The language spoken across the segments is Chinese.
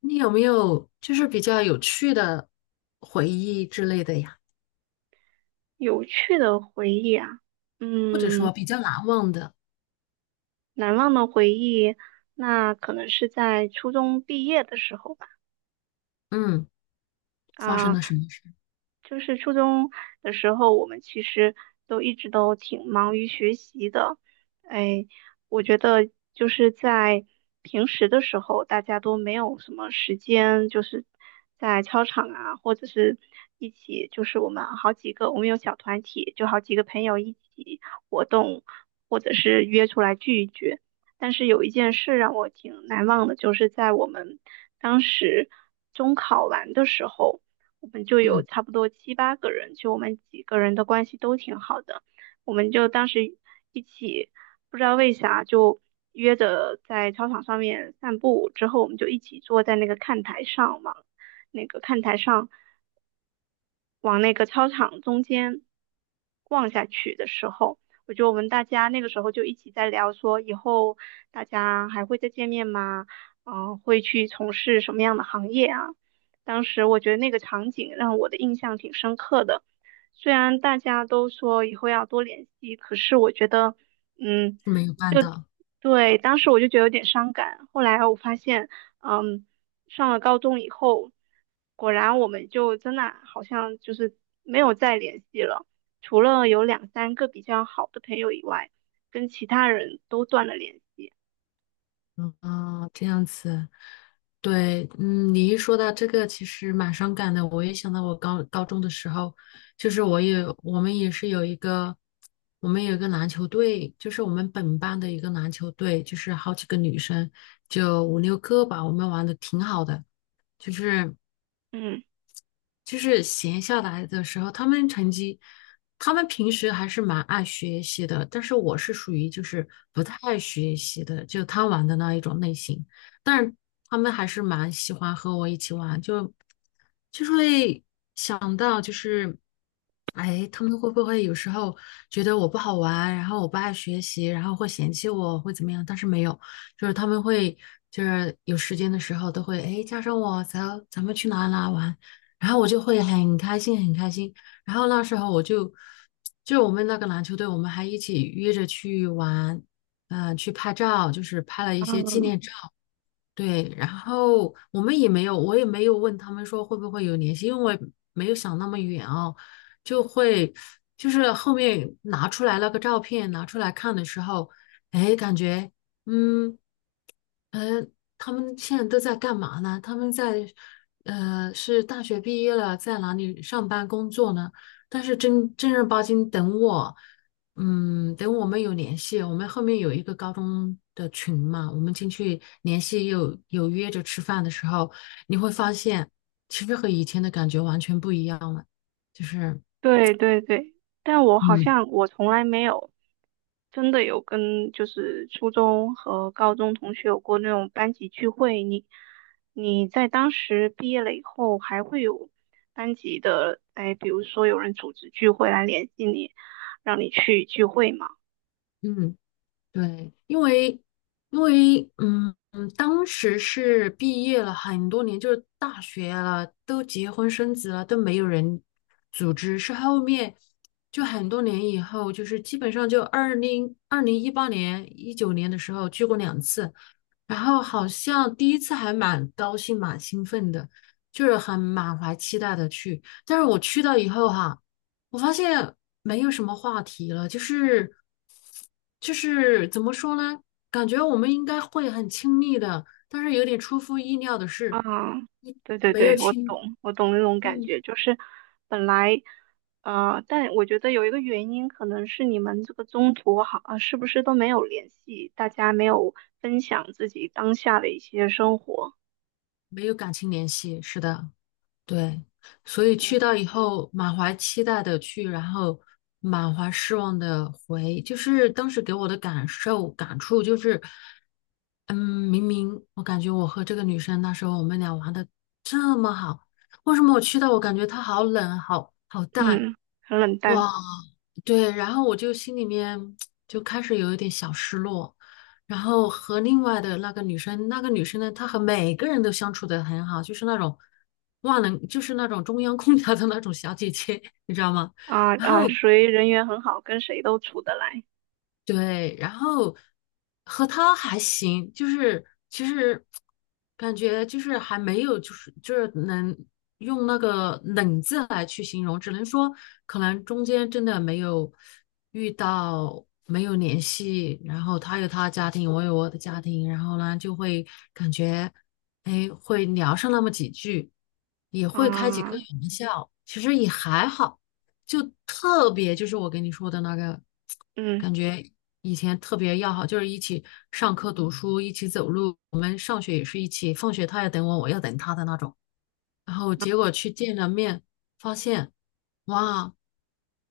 你有没有就是比较有趣的回忆之类的呀？有趣的回忆啊，或者嗯，说比较难忘的，难忘的回忆，那可能是在初中毕业的时候吧。嗯，发生啊，了什么事？就是初中的时候，我们其实一直都挺忙于学习的。哎，我觉得就是在平时的时候，大家都没有什么时间，就是在操场啊，或者是一起，就是我们好几个，我们有小团体，就好几个朋友一起活动，或者是约出来聚一聚。但是有一件事让我挺难忘的，就是在我们当时中考完的时候。我们就有嗯，差不多七八个人，就我们几个人的关系都挺好的，我们就当时一起不知道为啥就约着在操场上面散步，之后我们就一起坐在那个看台上嘛。那个看台上往那个操场中间望下去的时候，我觉得我们大家，那个时候就一起在聊说，以后大家还会再见面吗？嗯、会去从事什么样的行业啊？当时我觉得那个场景让我的印象挺深刻的。虽然大家都说以后要多联系，可是我觉得，嗯，没有办就到，对，当时我就觉得有点伤感。后来我发现，嗯，上了高中以后，果然我们就真的好像就是没有再联系了，除了有两三个比较好的朋友以外，跟其他人都断了联系。嗯。啊，这样子。对，嗯，你一说到这个，其实蛮伤感的。我也想到我高中的时候，就是我们也是有一个，我们有一个篮球队，就是我们本班的一个篮球队，就是好几个女生，就五六个吧，我们玩的挺好的，就是。嗯。就是闲下来的时候，他们平时还是蛮爱学习的，但是我是属于就是不太爱学习的，就贪玩的那一种类型。但是他们还是蛮喜欢和我一起玩，就是会想到就是，哎，他们会不会有时候觉得我不好玩，然后我不爱学习，然后会嫌弃我，会怎么样？但是没有，就是他们会就是有时间的时候都会，哎，叫上我，走，咱们去哪哪玩。然后我就会很开心，很开心。然后那时候就是我们那个篮球队，我们还一起约着去玩，去拍照，就是拍了一些纪嗯，念照。对，然后我们也没有，我也没有问他们说会不会有联系，因为我也没有想那么远哦，就会就是后面拿出来那个照片拿出来看的时候，哎，感觉嗯。嗯，他们现在都在干嘛呢？他们在，是大学毕业了，在哪里上班工作呢？但是正儿八经等我们有联系，我们后面有一个高中的群嘛，我们进去联系有约着吃饭的时候，你会发现，其实和以前的感觉完全不一样了，就是，对对对，但我好嗯像从来没有真的有跟就是初中和高中同学有过那种班级聚会。你在当时毕业了以后，还会有班级的，哎，比如说有人组织聚会来联系你，让你去聚会吗？嗯。对，因为当时是毕业了很多年，就是大学了，都结婚生子了，都没有人组织。是后面就很多年以后，就是基本上就2018年、19年的时候去过两次，然后好像第一次还蛮高兴、蛮兴奋的，就是很满怀期待的去。但是我去到以后哈。我发现没有什么话题了，就是怎么说呢？感觉我们应该会很亲密的，但是有点出乎意料的啊，是，嗯对对没有对，我亲，懂，我懂那种感嗯，觉，就是本来，但我觉得有一个原因，可能是你们这个中途好，啊，是不是都没有联系，大家没有分享自己当下的一些生活，没有感情联系。是的。对，所以去嗯到以后，满怀期待的去，然后满怀失望的回，就是当时给我的感受感触就是，嗯，明明我感觉我和这个女生那时候我们俩玩的这么好，为什么我去到我感觉她好冷，好淡，嗯，很冷淡。哇。对，然后我就心里面就开始有一点小失落，然后和另外的那个女生，那个女生呢，她和每个人都相处得很好，就是那种万能，就是那种中央空调的那种小姐姐，你知道吗？啊然啊，后属于人缘很好，跟谁都处得来。对，然后和他还行，就是其实感觉就是还没有，就是能用那个冷字来去形容，只能说可能中间真的没有遇到，没有联系，然后他有他的家庭，我有我的家庭，然后呢就会感觉，哎，会聊上那么几句，也会开几个啊，玩笑，其实也还好。就特别就是我跟你说的那个。嗯，感觉以前特别要好，就是一起上课读书，一起走路。我们上学也是一起，放学他要等我，我要等他的那种。然后结果去见了面，发现，哇，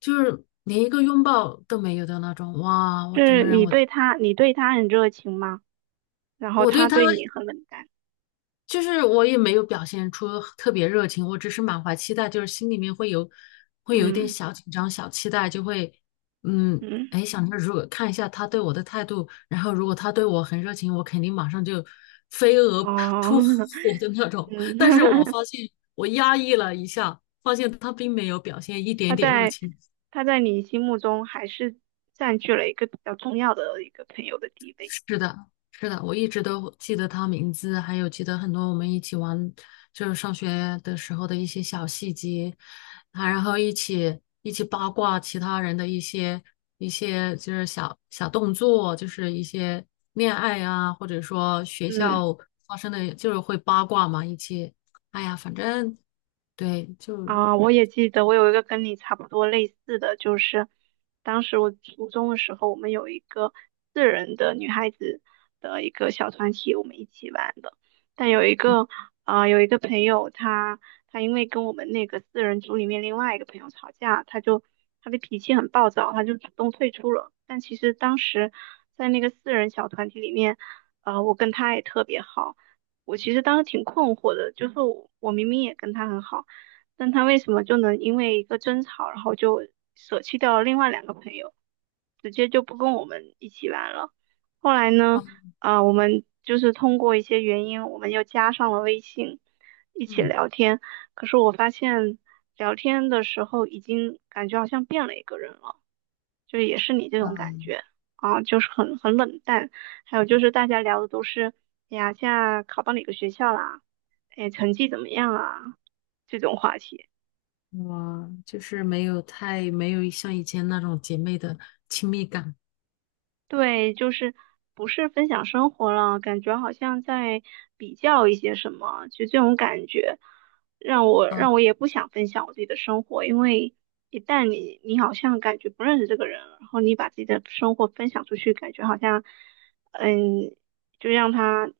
就是连一个拥抱都没有的那种。哇，我整是个人你我对他，你对他很热情吗？然后我对他他对你很冷淡，就是我也没有表现出特别热情，我只是满怀期待，就是心里面会有一点嗯小紧张、小期待，就会嗯，嗯，哎，想着如果看一下他对我的态度，然后如果他对我很热情，我肯定马上就飞蛾扑扑哦，火的那 种。但是我嗯。发现我压抑了一下，发现他并没有表现一他点点热在情。他在你心目中还是占据了一个比较重要的一个朋友的地位。是的，是的，我一直都记得他名字，还有记得很多我们一起玩，就是上学的时候的一些小细节，啊，然后一起八卦其他人的一些就是小动作，就是一些恋爱啊，或者说学嗯。校发生的，就是会八卦嘛，一起，哎呀，反正对，就啊，我也记得，我有一个跟你差不多类似的，就是当时我初中的时候，我们有一个四人的女孩子的一个小团体，我们一起玩的。但有一个啊、有一个朋友他，因为跟我们那个四人组里面另外一个朋友吵架，他的脾气很暴躁，他就主动退出了。但其实当时在那个四人小团体里面，我跟他也特别好。我其实当时挺困惑的，就是我明明也跟他很好。但他为什么就能因为一个争吵，然后就舍弃掉了另外两个朋友，直接就不跟我们一起玩了？后来呢，啊，啊、我们就是通过一些原因，我们又加上了微信，一起嗯，聊天。可是我发现聊天的时候，已经感觉好像变了一个人了，就也是你这种感觉啊，就是很冷淡。还有就是大家聊的都是，哎呀，现在考到哪个学校啦？哎，成绩怎么样啊？这种话题。我就是没有像以前那种姐妹的亲密感。对，就是不是分享生活了，感觉好像在比较一些什么，就这种感觉，嗯。让我也不想分享我自己的生活，因为一旦你好像感觉不认识这个人了然后你把自己的生活分享出去，感觉好像，嗯，就让他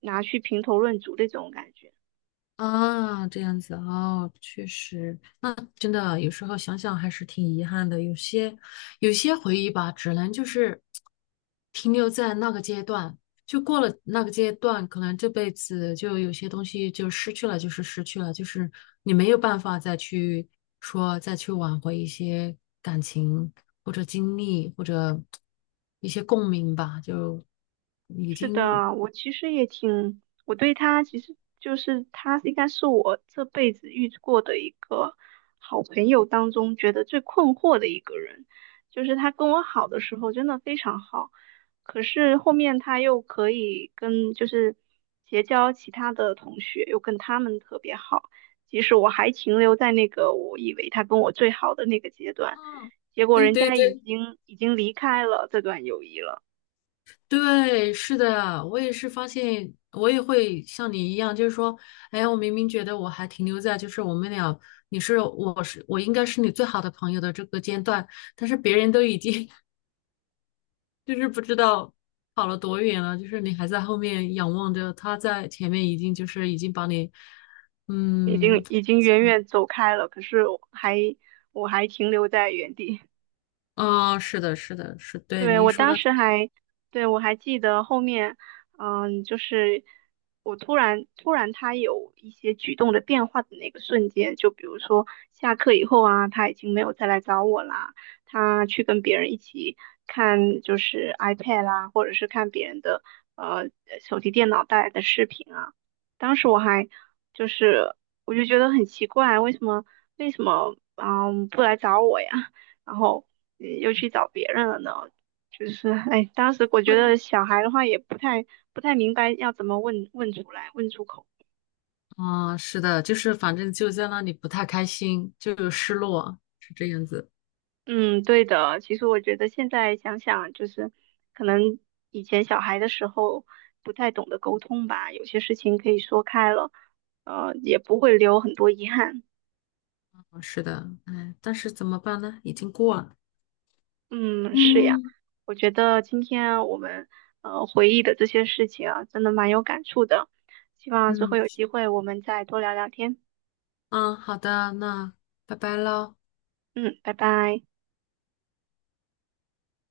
拿去评头论足的这种感觉。啊，这样子哦，确实，真的有时候想想还是挺遗憾的。有些回忆吧，只能就是停留在那个阶段，就过了那个阶段，可能这辈子就有些东西就失去了，就是失去了，就是你没有办法再去说再去挽回一些感情或者经历或者一些共鸣吧，就已是经。的，我其实也挺，我对他其实就是他应该是我这辈子遇过的一个好朋友当中觉得最困惑的一个人，就是他跟我好的时候真的非常好，可是后面他又可以跟就是结交其他的同学，又跟他们特别好，即使我还停留在那个我以为他跟我最好的那个阶段，嗯。结果对人对家已对，经已经离开了这段友谊了。对，是的，我也是发现，我也会像你一样，就是说，哎，我明明觉得我还停留在就是我们俩，你是我是我应该是你最好的朋友的这个阶段，但是别人都已经 就是不知道跑了多远了，就是你还在后面仰望着，他在前面已经把你，已嗯。经已经远远走开了，可是我还停留在原地。啊、是的，是的，是对对，你一我说当到，时还，对，我还记得后面，嗯，就是我突然突然他有一些举动的变化的那个瞬间，就比如说下课以后啊，他已经没有再来找我啦，他去跟别人一起看就是 iPad 啦，或者是看别人的呃手提电脑带来的视频啊，当时我还就是我就觉得很奇怪，为什么不来找我呀？然后又去找别人了呢？就是 哎，当时我觉得对。小孩的话也不太明白要怎么问出来，问出口。啊、是的，就是反正就在那里不太开心，就有失落，是这样子。嗯，对的。其实我觉得现在想想，就是可能以前小孩的时候不太懂得沟通吧，有些事情可以说开了，也不会留很多遗憾。是的，嗯，但是怎么办呢？已经过了。嗯，是呀。嗯。我觉得今天我们回忆的这些事情啊，真的蛮有感触的。希望之嗯后嗯有机会我们再多聊聊天。嗯，好的，那拜拜喽。嗯，拜拜。